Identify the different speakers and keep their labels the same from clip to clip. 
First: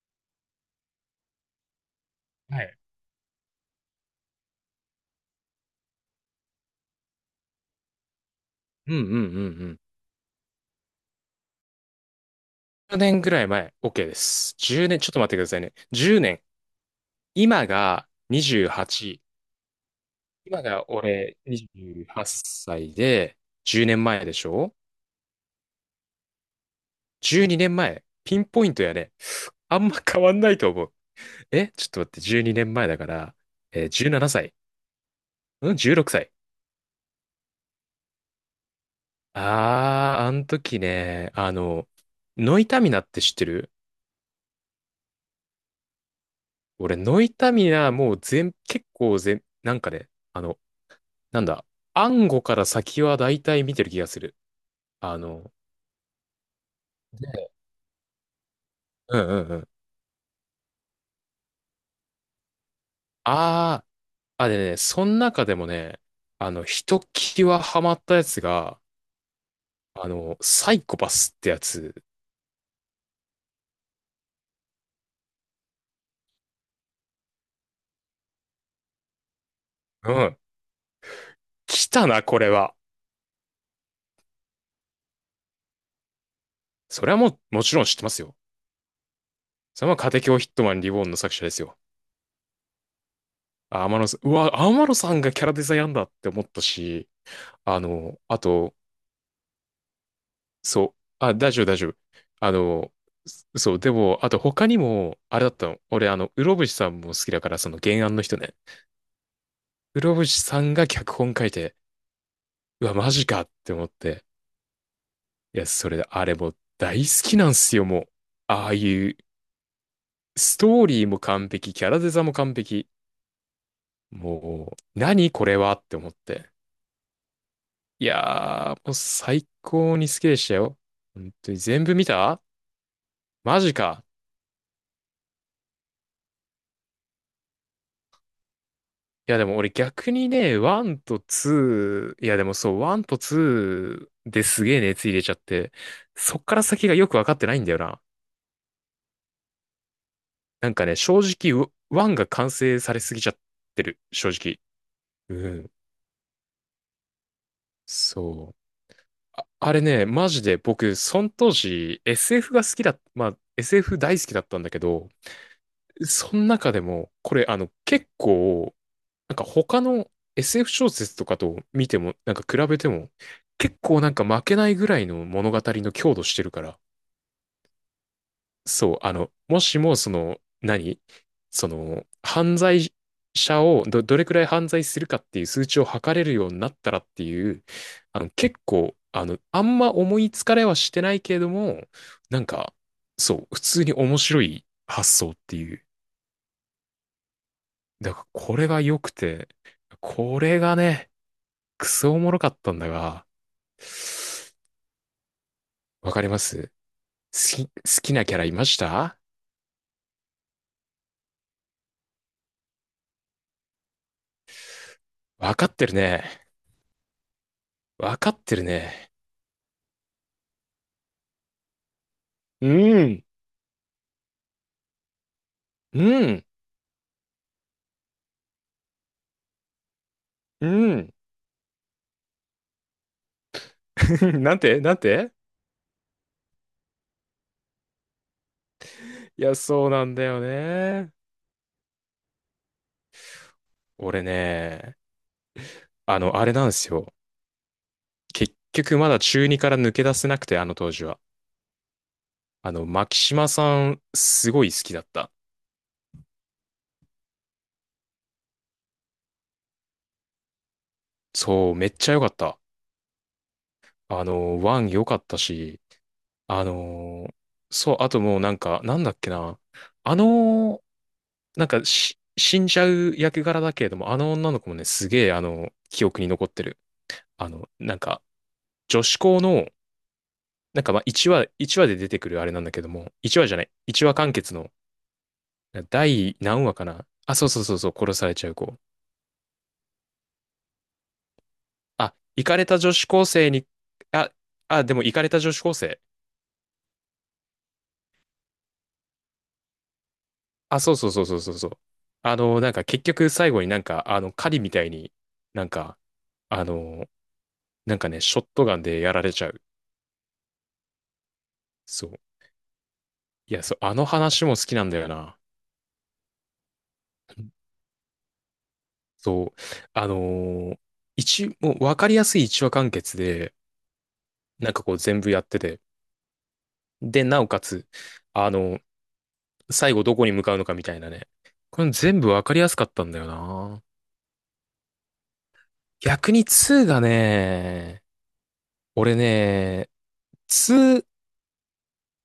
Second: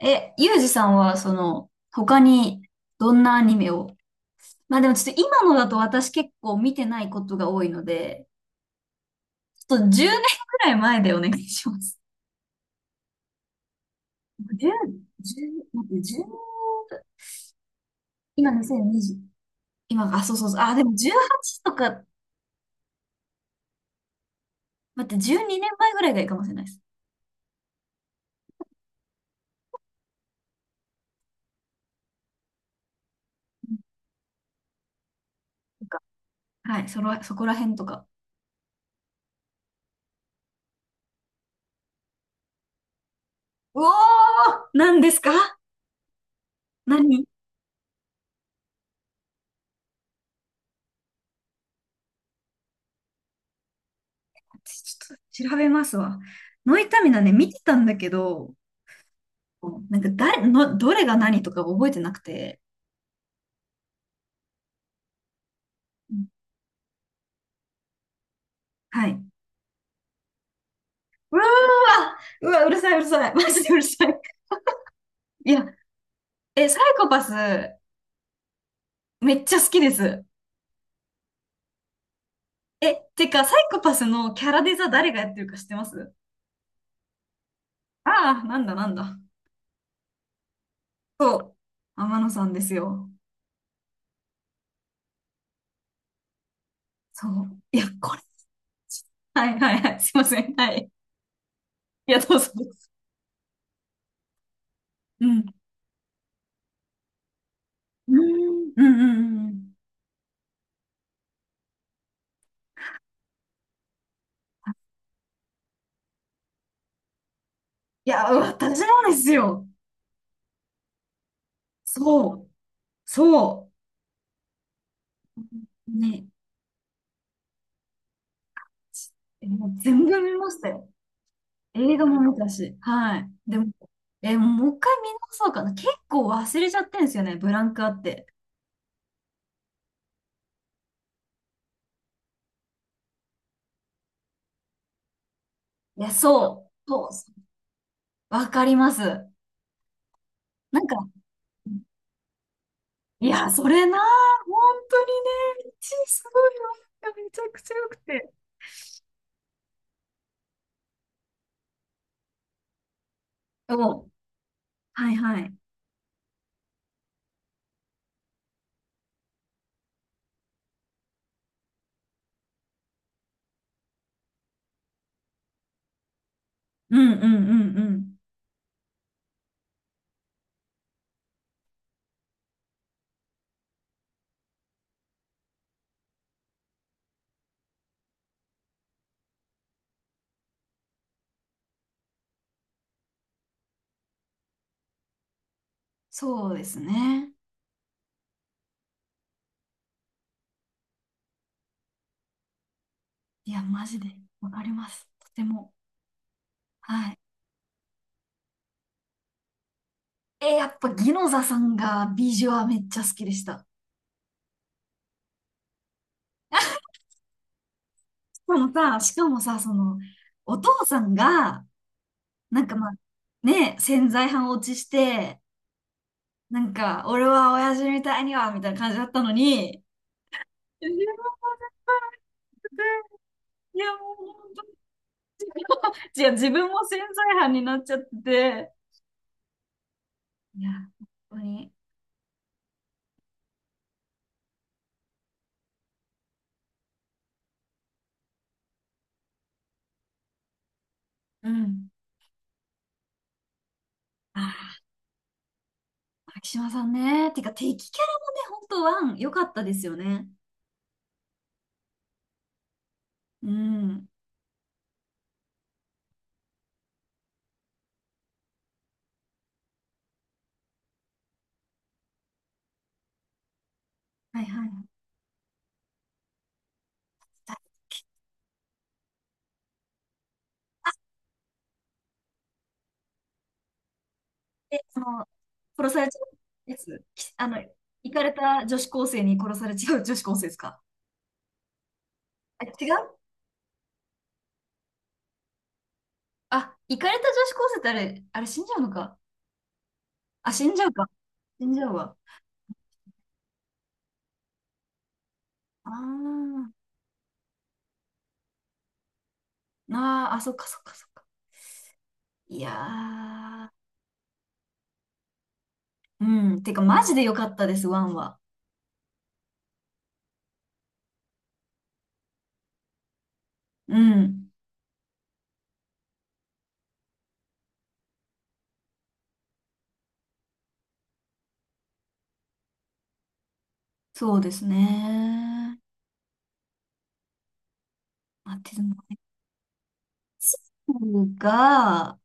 Speaker 1: ユージさんは、他に
Speaker 2: はい。
Speaker 1: どんなアニメを、まあでもちょっと今のだと私結構見てないことが多いので、
Speaker 2: うんうんうんう
Speaker 1: ちょっ
Speaker 2: ん。
Speaker 1: と10年くらい前でお願いします。
Speaker 2: 10年ぐらい前、OK です。
Speaker 1: 10、
Speaker 2: 10年、ちょっと待ってくださいね。
Speaker 1: 10、待って、
Speaker 2: 10
Speaker 1: 10、
Speaker 2: 年。今が
Speaker 1: 今2020、
Speaker 2: 28。
Speaker 1: 今、あ、そうそうそう、
Speaker 2: 今
Speaker 1: あ、で
Speaker 2: が
Speaker 1: も
Speaker 2: 俺
Speaker 1: 18とか、
Speaker 2: 28歳で、10年前でしょ？
Speaker 1: 待って、12年前ぐらいがいいかもしれないです。
Speaker 2: 12 年前。ピンポイントやね。あんま変わんないと思う。え、ちょっと待って、12年前だから、
Speaker 1: なん
Speaker 2: 17歳。うん、
Speaker 1: とか、
Speaker 2: 16歳。
Speaker 1: はい、そこら辺とか。
Speaker 2: あー、あの時ね、ノイタミナって知ってる？
Speaker 1: うおー、何ですか？
Speaker 2: 俺、ノ
Speaker 1: 何
Speaker 2: イタミナもう全、結構全、なんかね、あの、なんだ、暗号から先は大体見てる気がする。
Speaker 1: ちょっ
Speaker 2: あ
Speaker 1: と
Speaker 2: の、
Speaker 1: 調べますわ。ノイタミナね、見てたんだけど、
Speaker 2: うんうんうん。
Speaker 1: もうなんか誰の、どれが何とか覚えてなくて。
Speaker 2: ああ、あ、でね、その中でもね、
Speaker 1: うん、
Speaker 2: ひときわハマったやつが、
Speaker 1: はい。う
Speaker 2: サイコパス
Speaker 1: わ
Speaker 2: ってやつ。
Speaker 1: ー、うわ、うるさい、うるさい。マジでうるさい。いや、サイコパス、めっちゃ好きで
Speaker 2: う
Speaker 1: す。
Speaker 2: ん。来たな、これは。
Speaker 1: え、てか、サイコパスのキャラデザ誰がやってるか知ってます？
Speaker 2: それはもう、もちろん知って
Speaker 1: あ
Speaker 2: ますよ。
Speaker 1: あー、なんだなんだ。
Speaker 2: それはカテキオヒットマンリボーンの作
Speaker 1: そ
Speaker 2: 者で
Speaker 1: う。
Speaker 2: すよ。
Speaker 1: 天野さんですよ。
Speaker 2: あ、天野さん、うわ、天野さんがキャラデザやんだって思ったし、
Speaker 1: そう。い
Speaker 2: あ
Speaker 1: や、こ
Speaker 2: の、
Speaker 1: れ。
Speaker 2: あと、
Speaker 1: はいはいはい。すいません。は
Speaker 2: そ
Speaker 1: い。
Speaker 2: う。あ、大丈夫、大丈夫。
Speaker 1: いや、どうぞ
Speaker 2: あ
Speaker 1: どうぞ。
Speaker 2: の、そう、でも、あと他にも、
Speaker 1: う
Speaker 2: あれだ
Speaker 1: ん。
Speaker 2: ったの。俺、室伏さんも好きだから、その原
Speaker 1: うー
Speaker 2: 案の人ね。
Speaker 1: ん。うんうんうんうん。
Speaker 2: 室伏さんが脚本書いて、うわ、マジかって思って。いや、それで、あれもう大好きなんすよ、もう。
Speaker 1: いや、
Speaker 2: ああ
Speaker 1: 私も
Speaker 2: い
Speaker 1: で
Speaker 2: う、
Speaker 1: すよ。
Speaker 2: ストーリーも完璧、キャラデザ
Speaker 1: そ
Speaker 2: も
Speaker 1: う。
Speaker 2: 完璧。
Speaker 1: そ
Speaker 2: もう、何
Speaker 1: う。
Speaker 2: これはって思っ
Speaker 1: ね、
Speaker 2: て。いやー、もう
Speaker 1: え
Speaker 2: 最
Speaker 1: もう
Speaker 2: 高
Speaker 1: 全
Speaker 2: に好
Speaker 1: 部
Speaker 2: き
Speaker 1: 見
Speaker 2: でし
Speaker 1: ま
Speaker 2: た
Speaker 1: した
Speaker 2: よ。
Speaker 1: よ。
Speaker 2: 本当に全部
Speaker 1: 映
Speaker 2: 見
Speaker 1: 画も見
Speaker 2: た？
Speaker 1: たし。はい。で
Speaker 2: マ
Speaker 1: も、
Speaker 2: ジか。
Speaker 1: もう一回見直そうかな。結構忘れちゃってんですよね、ブランクあって。
Speaker 2: いやでも俺逆にね、1と2、いやでもそう、1と2ですげえ熱入れちゃって、
Speaker 1: いや、
Speaker 2: そっから
Speaker 1: そ
Speaker 2: 先
Speaker 1: う、
Speaker 2: が
Speaker 1: そ
Speaker 2: よ
Speaker 1: う、
Speaker 2: く
Speaker 1: そ
Speaker 2: わかっ
Speaker 1: う、
Speaker 2: てないんだよな。
Speaker 1: わかります。な
Speaker 2: なん
Speaker 1: ん
Speaker 2: かね、
Speaker 1: か、
Speaker 2: 正直、1が完成されすぎ
Speaker 1: い
Speaker 2: ちゃっ
Speaker 1: や、そ
Speaker 2: て
Speaker 1: れな、
Speaker 2: る、正
Speaker 1: 本
Speaker 2: 直。
Speaker 1: 当に
Speaker 2: う
Speaker 1: ね、
Speaker 2: ん。
Speaker 1: いち、すごいわ。めちゃくちゃ良くて。
Speaker 2: そう。あ、あれね、マジで僕、その当時 SF が好きだ、まあ SF
Speaker 1: お、
Speaker 2: 大好きだったんだけど、
Speaker 1: はいはい。
Speaker 2: その中でも、これあの結構なんか他の SF 小説とかと見ても、なんか比べても、結構なんか負けないぐらいの物語の強度してるから、
Speaker 1: うんうんうんうん。
Speaker 2: そう、もしもその、その、犯罪者をどれくらい犯罪するかっていう数値を測れるようになったらっていう、あの、結構、あの、あんま思いつかれはしてないけれども、なんか、そう、普通に面白い発想っていう。
Speaker 1: そうですね。
Speaker 2: だからこれが良くて、これがね、クソおもろかったんだが、
Speaker 1: いや、マジで、わかります。とても。
Speaker 2: わかります？
Speaker 1: はい。
Speaker 2: 好き、好きなキャラいました？
Speaker 1: え、やっぱ、ギノザさんがビジュアめっちゃ好きでした。
Speaker 2: わかってるね。わかっ
Speaker 1: そ
Speaker 2: てる
Speaker 1: のさ、
Speaker 2: ね。
Speaker 1: しかもさ、お父さんが、な
Speaker 2: う
Speaker 1: んかまあ、
Speaker 2: ん、
Speaker 1: ね、潜在犯落ちして、
Speaker 2: うん、
Speaker 1: なんか、俺は親父みたいには、みたいな感じだったのに、
Speaker 2: う
Speaker 1: いや、
Speaker 2: ん。
Speaker 1: いやもう 本
Speaker 2: なん
Speaker 1: 当、
Speaker 2: てなんて、
Speaker 1: いや、自分も潜在犯になっちゃってて、
Speaker 2: いや、そうなんだよ
Speaker 1: いや、本
Speaker 2: ね。
Speaker 1: 当に、
Speaker 2: 俺ね、あれなんですよ。結局まだ中二から抜け出せなくて、あの当時は。
Speaker 1: うん。
Speaker 2: 牧島さん、
Speaker 1: あ
Speaker 2: すごい好
Speaker 1: あ、
Speaker 2: きだった。
Speaker 1: 牧島さんね、てか、敵キャラもね、本当ワン、良かったですよね。
Speaker 2: そう、めっちゃ良かった。
Speaker 1: うん。
Speaker 2: ワン良かったし、あのーそう、あともうなんか、なんだっけな。あのーなんかし、死んじゃう役柄だけれども、あの
Speaker 1: はい
Speaker 2: 女の
Speaker 1: はい。
Speaker 2: 子もね、すげえ、記憶に残ってる。あの、なんか、女子校の、なんかまあ、1話、1話で出てくるあれなんだけども、1話じゃない、1話完結の、
Speaker 1: で、殺されちゃ
Speaker 2: 第
Speaker 1: う
Speaker 2: 何話
Speaker 1: や
Speaker 2: か
Speaker 1: つ、
Speaker 2: な。
Speaker 1: き
Speaker 2: あ、
Speaker 1: あ
Speaker 2: そう
Speaker 1: の、
Speaker 2: そうそうそう、
Speaker 1: 行
Speaker 2: 殺
Speaker 1: か
Speaker 2: さ
Speaker 1: れ
Speaker 2: れちゃう
Speaker 1: た女
Speaker 2: 子。
Speaker 1: 子高生に殺されちゃう女子高生ですか？
Speaker 2: あ、イカ
Speaker 1: あ、
Speaker 2: れた
Speaker 1: 違
Speaker 2: 女子
Speaker 1: う。
Speaker 2: 高生に、あ、あ、でもイカれた女子高生。
Speaker 1: あ、行かれた女子高生ってあれ、死んじゃうのか。あ、死ん
Speaker 2: あ、
Speaker 1: じゃう
Speaker 2: そう
Speaker 1: か。
Speaker 2: そうそうそうそう
Speaker 1: 死
Speaker 2: そう。
Speaker 1: んじゃうわ。
Speaker 2: なんか結局最後になんか、狩りみたいになん
Speaker 1: あ
Speaker 2: か、あ
Speaker 1: ー
Speaker 2: の、なんかね、ショットガンでやられちゃう。
Speaker 1: あー、あ、そっかそっかそっか。
Speaker 2: そう。
Speaker 1: いや
Speaker 2: いや、
Speaker 1: ー。
Speaker 2: そう、あの話も好きなんだよな。
Speaker 1: うん。てか、マジで良かったです、ワンは。
Speaker 2: そう。あのー一、もうわかりやすい一話完結で、
Speaker 1: うん。
Speaker 2: なんかこう全部やってて。で、なおかつ、あの、最後どこに向かうのかみたいなね。これ全部わかりやすかったんだよな。
Speaker 1: そうですね。
Speaker 2: 逆に2がね、
Speaker 1: あ、でも、
Speaker 2: 俺ね、2、
Speaker 1: F が、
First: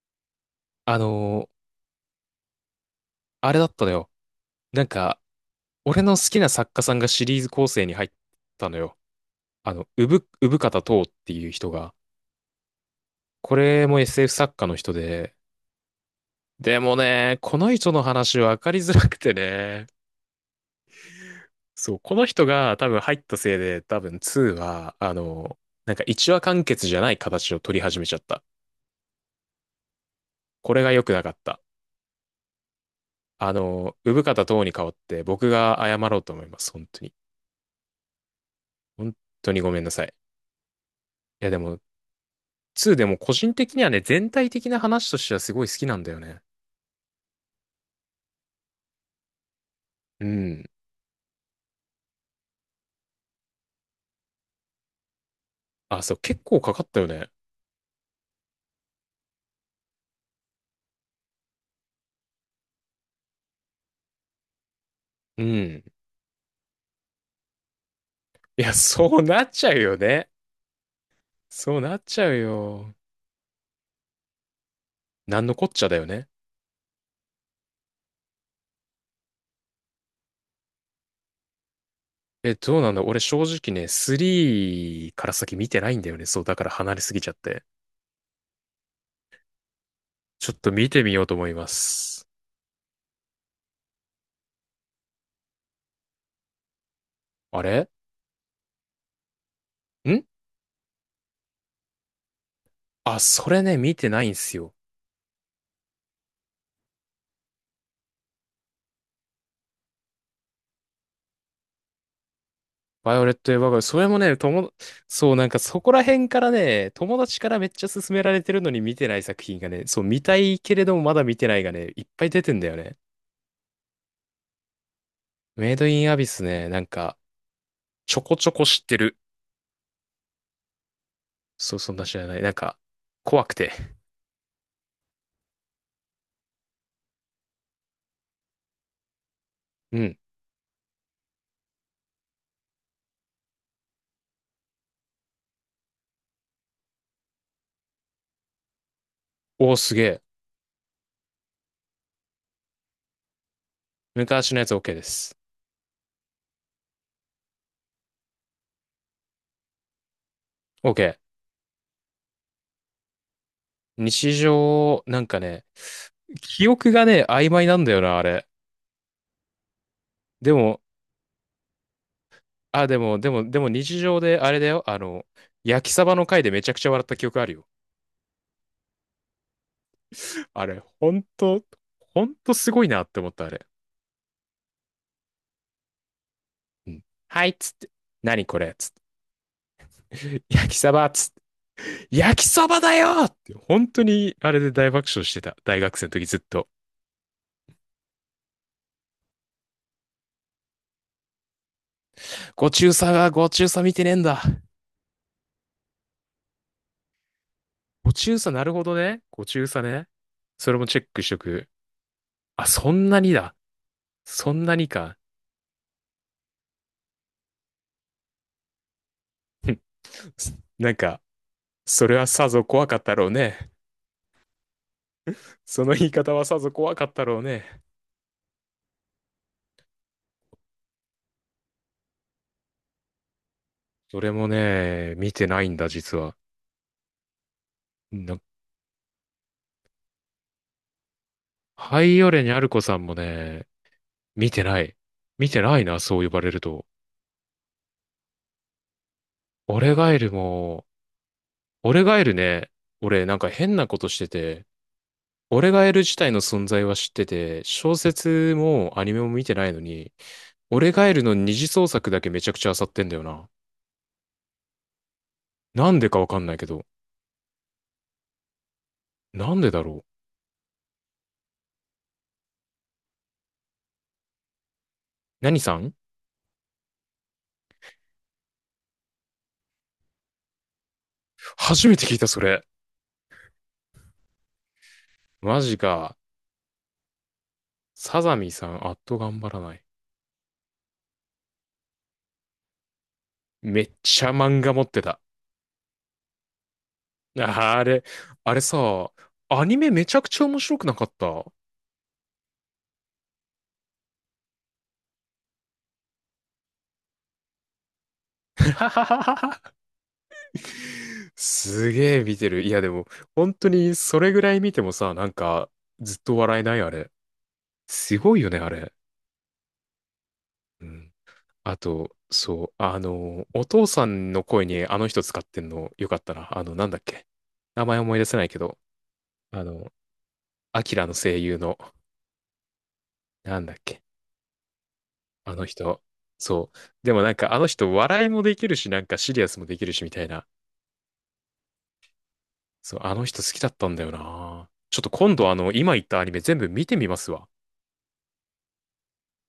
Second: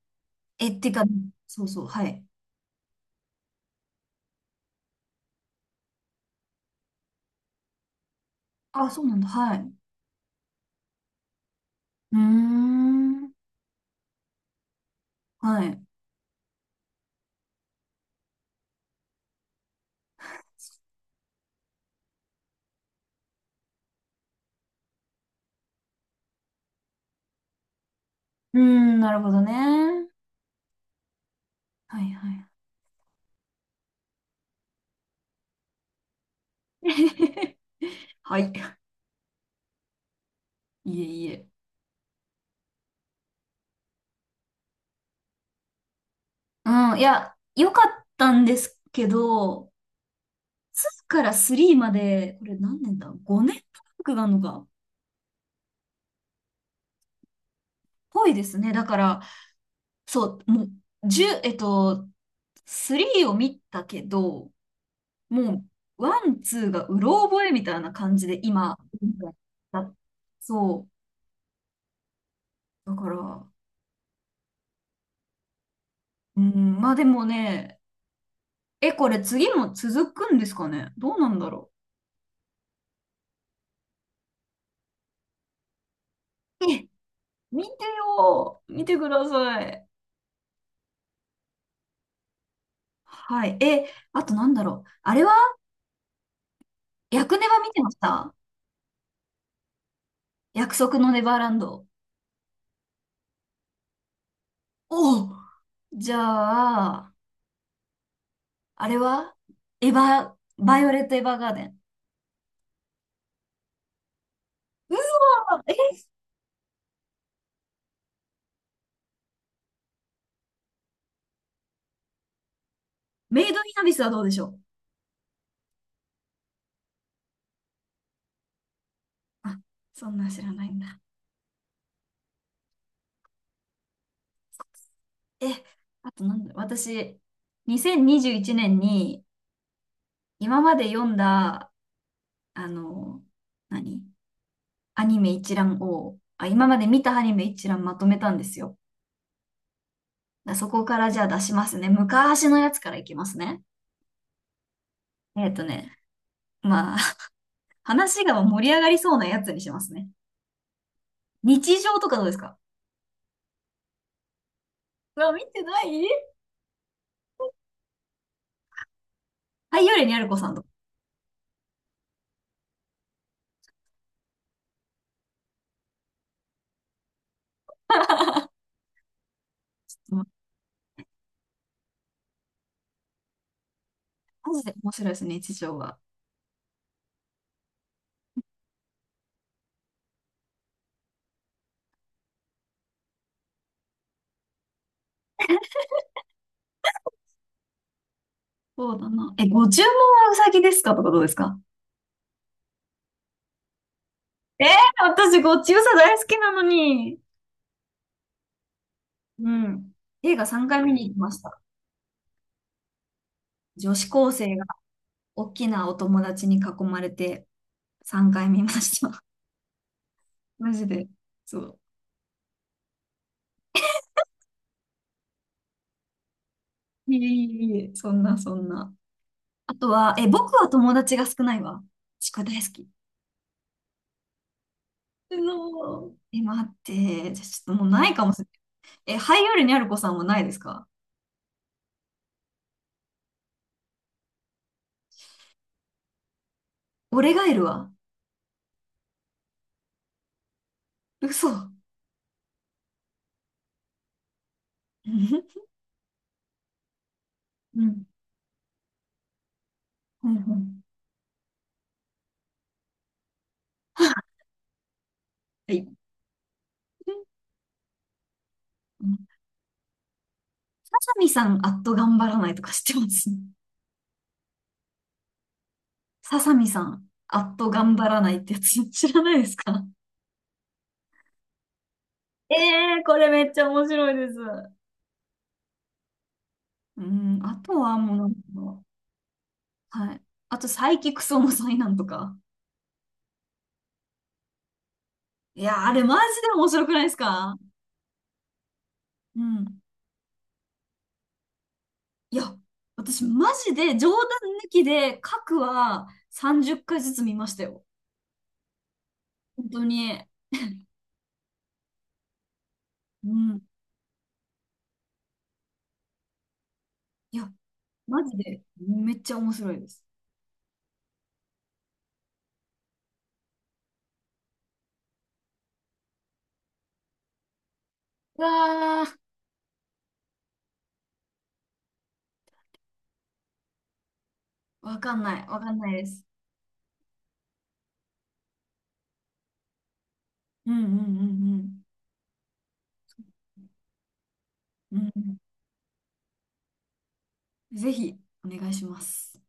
Speaker 1: え、て
Speaker 2: あ
Speaker 1: か、
Speaker 2: のー
Speaker 1: そうそう、はい。
Speaker 2: あれだったのよ。なんか、俺の好きな作家さんがシリーズ構成に入ったの
Speaker 1: あ、
Speaker 2: よ。
Speaker 1: そうなんだ、はい。
Speaker 2: 産方とうっていう人が。
Speaker 1: うーん。
Speaker 2: これも SF 作家の人で。
Speaker 1: はい。
Speaker 2: でもね、この人の話分かりづらくてね。そう、この人が多分入ったせいで、多分2は、なんか一話完結じゃない形を取り始めちゃった。
Speaker 1: うーん、なるほどね。
Speaker 2: これが良くなかった。
Speaker 1: はいはい。
Speaker 2: 産方とうに代わって僕が謝ろうと思います。本当に。
Speaker 1: はい。
Speaker 2: 本当にごめんなさい。
Speaker 1: いえい
Speaker 2: い
Speaker 1: え。
Speaker 2: やでも、2でも個人的にはね、全体的な話としてはすごい好きなんだよね。
Speaker 1: うん、いや、良かったんですけど、
Speaker 2: うん。
Speaker 1: 2から3まで、これ何年だ？ 5 年ブランクがあるのか。
Speaker 2: あ、そう、結構かかったよね。
Speaker 1: ぽいですね。だから、そう、もう、1、えっと、3を見たけど、
Speaker 2: う
Speaker 1: も
Speaker 2: ん。
Speaker 1: う、ワン、ツーがうろ覚えみたいな感じで、
Speaker 2: いや、
Speaker 1: 今、
Speaker 2: そうなっちゃう
Speaker 1: だ
Speaker 2: よね。
Speaker 1: そ
Speaker 2: そうなっちゃう
Speaker 1: う。だ
Speaker 2: よ。
Speaker 1: から、
Speaker 2: なんのこっちゃだよね。
Speaker 1: うん、まあでもね、え、これ次も続くんですかね、どうなんだろ
Speaker 2: え、どうなんだ？俺正直ね、3から先見てないんだよね。そう、だか
Speaker 1: う？
Speaker 2: ら
Speaker 1: え、
Speaker 2: 離れすぎちゃって。
Speaker 1: 見てよー。見てください。
Speaker 2: ちょっと見てみようと思います。
Speaker 1: はい。え、あとなんだろう。あれは薬ネバ
Speaker 2: あ
Speaker 1: 見て
Speaker 2: れ
Speaker 1: ました？
Speaker 2: ん
Speaker 1: 約束のネバーランド。
Speaker 2: あ、それね、見てないんすよ。
Speaker 1: おう、じゃあ、あれはエヴァ、バイオレット・エヴァーガーデン。
Speaker 2: バイオレット・エヴァーガーデン、それもね、
Speaker 1: うわ
Speaker 2: そう、なんか
Speaker 1: ー、
Speaker 2: そこら
Speaker 1: え、
Speaker 2: 辺からね、友達からめっちゃ勧められてるのに見てない作品がね、そう、見たいけれどもまだ見てないがね、いっぱい出てんだよね。
Speaker 1: メイド・イン・アビスはどうでしょう？
Speaker 2: メイド・イン・アビスね、なんか、ちょこちょこ知ってる。
Speaker 1: あ、そんなん知らないんだ。
Speaker 2: そう、そんな知らない。なんか、怖くて。
Speaker 1: え、あとなんだろう。私、2021年にじゅういちねんに
Speaker 2: うん。
Speaker 1: 今まで読んだ、あの、何アニメ一覧を、あ、今まで見たアニメ一覧まとめたんですよ。
Speaker 2: おー、すげえ。
Speaker 1: だ、そこからじゃあ出しますね。昔のやつからいきますね。
Speaker 2: 昔のやつ OK です。
Speaker 1: えっとね、まあ、話が盛り上がりそうなやつにしますね。
Speaker 2: OK。
Speaker 1: 日常とかどうですか？
Speaker 2: 日常、
Speaker 1: う
Speaker 2: なん
Speaker 1: わ、
Speaker 2: か
Speaker 1: 見て
Speaker 2: ね、
Speaker 1: ない。
Speaker 2: 記憶がね、曖昧なんだよな、あれ。
Speaker 1: はい、よりにあるこさ
Speaker 2: で
Speaker 1: んとか。
Speaker 2: も、あ、でも日常であれだよ。焼きサバの回でめちゃくちゃ笑った記憶あるよ。あれ、ほんと、ほんとすごいなって思った、あれ。
Speaker 1: マジで面白いですね、日常は。
Speaker 2: うん、はい、っつって。何これっつって。焼きそばっつって。焼きそばだよって、本当に、あれで大爆笑してた。大学生の時ずっと。
Speaker 1: そうだな。え、ご注文はうさぎですかとかどうですか？
Speaker 2: ご中佐が、ご中佐見てねえんだ。
Speaker 1: えー、私、ご注射大好きなのに。
Speaker 2: ご中佐、なるほどね。ご
Speaker 1: う
Speaker 2: 中佐
Speaker 1: ん。
Speaker 2: ね。
Speaker 1: 映画3
Speaker 2: それ
Speaker 1: 回
Speaker 2: も
Speaker 1: 見
Speaker 2: チェ
Speaker 1: に
Speaker 2: ッ
Speaker 1: 行き
Speaker 2: クし
Speaker 1: ま
Speaker 2: と
Speaker 1: した。
Speaker 2: く。あ、そんなにだ。
Speaker 1: 女子高
Speaker 2: そ
Speaker 1: 生
Speaker 2: ん
Speaker 1: が
Speaker 2: なにか。
Speaker 1: 大きなお友達に囲まれて3回見ました。マジ
Speaker 2: なん
Speaker 1: で。
Speaker 2: か、
Speaker 1: そう。
Speaker 2: それはさぞ怖かったろうね。その言い方はさぞ怖かっ
Speaker 1: いえ
Speaker 2: たろう
Speaker 1: い
Speaker 2: ね。
Speaker 1: えいえ、そんなそんな。あとは、え、僕は友達が少ないわ。ちく大好き。
Speaker 2: それもね、見
Speaker 1: う
Speaker 2: てないんだ、
Speaker 1: のー
Speaker 2: 実は。
Speaker 1: え、待って。じゃ、ちょっともうないかも
Speaker 2: な
Speaker 1: し
Speaker 2: ん
Speaker 1: れない。え、ハイオールにある子さんもないですか？
Speaker 2: ハイオレニャルコさんもね、見てない。見てないな、そう呼ばれると。
Speaker 1: 俺がいるわ。
Speaker 2: オレガエルも、
Speaker 1: 嘘。う
Speaker 2: オレガエルね、俺なんか変なことしてて、
Speaker 1: ん。
Speaker 2: オレガエル自体の存在は知ってて、
Speaker 1: う
Speaker 2: 小
Speaker 1: ん。
Speaker 2: 説もアニメも見てないのに、
Speaker 1: うんう
Speaker 2: オ
Speaker 1: ん、
Speaker 2: レガエルの二次創作だけめちゃくちゃ漁ってんだよな。
Speaker 1: はい。う
Speaker 2: なんでかわかんないけど。
Speaker 1: ん。
Speaker 2: なんでだろう。
Speaker 1: ささみさん、あっと頑張らないとか知ってます？
Speaker 2: 何さん？
Speaker 1: ささみさん、あっと頑張らないってやつ知らないですか？
Speaker 2: 初めて聞いた、そ
Speaker 1: え
Speaker 2: れ。
Speaker 1: えー、これめっちゃ面白いです。
Speaker 2: マジか。
Speaker 1: うん、あとはもう
Speaker 2: サ
Speaker 1: なん
Speaker 2: ザミさ
Speaker 1: か、
Speaker 2: ん、あっと頑張らない。
Speaker 1: はい。あと、サイキクソの災難とか。
Speaker 2: めっちゃ漫画持ってた。
Speaker 1: いや、あれマジで面白くないですか？
Speaker 2: あ、あれ、あれさ、
Speaker 1: う
Speaker 2: アニ
Speaker 1: ん。
Speaker 2: メめちゃくちゃ面白くなかった。
Speaker 1: いや、私マジで冗談抜きで、各は30回ずつ見ましたよ。本当に。
Speaker 2: すげえ見てる。いやでも、
Speaker 1: う
Speaker 2: 本
Speaker 1: ん。
Speaker 2: 当にそれぐらい見てもさ、なんか、ずっと笑えない、あれ。
Speaker 1: いや、
Speaker 2: す
Speaker 1: マジ
Speaker 2: ごいよね、
Speaker 1: で
Speaker 2: あれ。
Speaker 1: めっちゃ面白いです。
Speaker 2: うん。あと、そう、お父さんの声にあの人使ってんのよかったな。なんだっけ。名前思い出せ
Speaker 1: う
Speaker 2: ないけど、
Speaker 1: わ
Speaker 2: あの、アキラの声優の、なんだっけ。
Speaker 1: ー、わかんない。
Speaker 2: あ
Speaker 1: わ
Speaker 2: の
Speaker 1: かんない
Speaker 2: 人。
Speaker 1: です。
Speaker 2: そう。でもなんか、あの人、笑いもできるし、なんかシリアスもできるし、みたいな。
Speaker 1: うんうん
Speaker 2: そう、あの人好きだったんだよな。
Speaker 1: うん
Speaker 2: ち
Speaker 1: う
Speaker 2: ょっと
Speaker 1: ん。う
Speaker 2: 今
Speaker 1: ん、
Speaker 2: 度あの、今言ったアニメ全部見てみますわ。
Speaker 1: ぜひ、お願いします。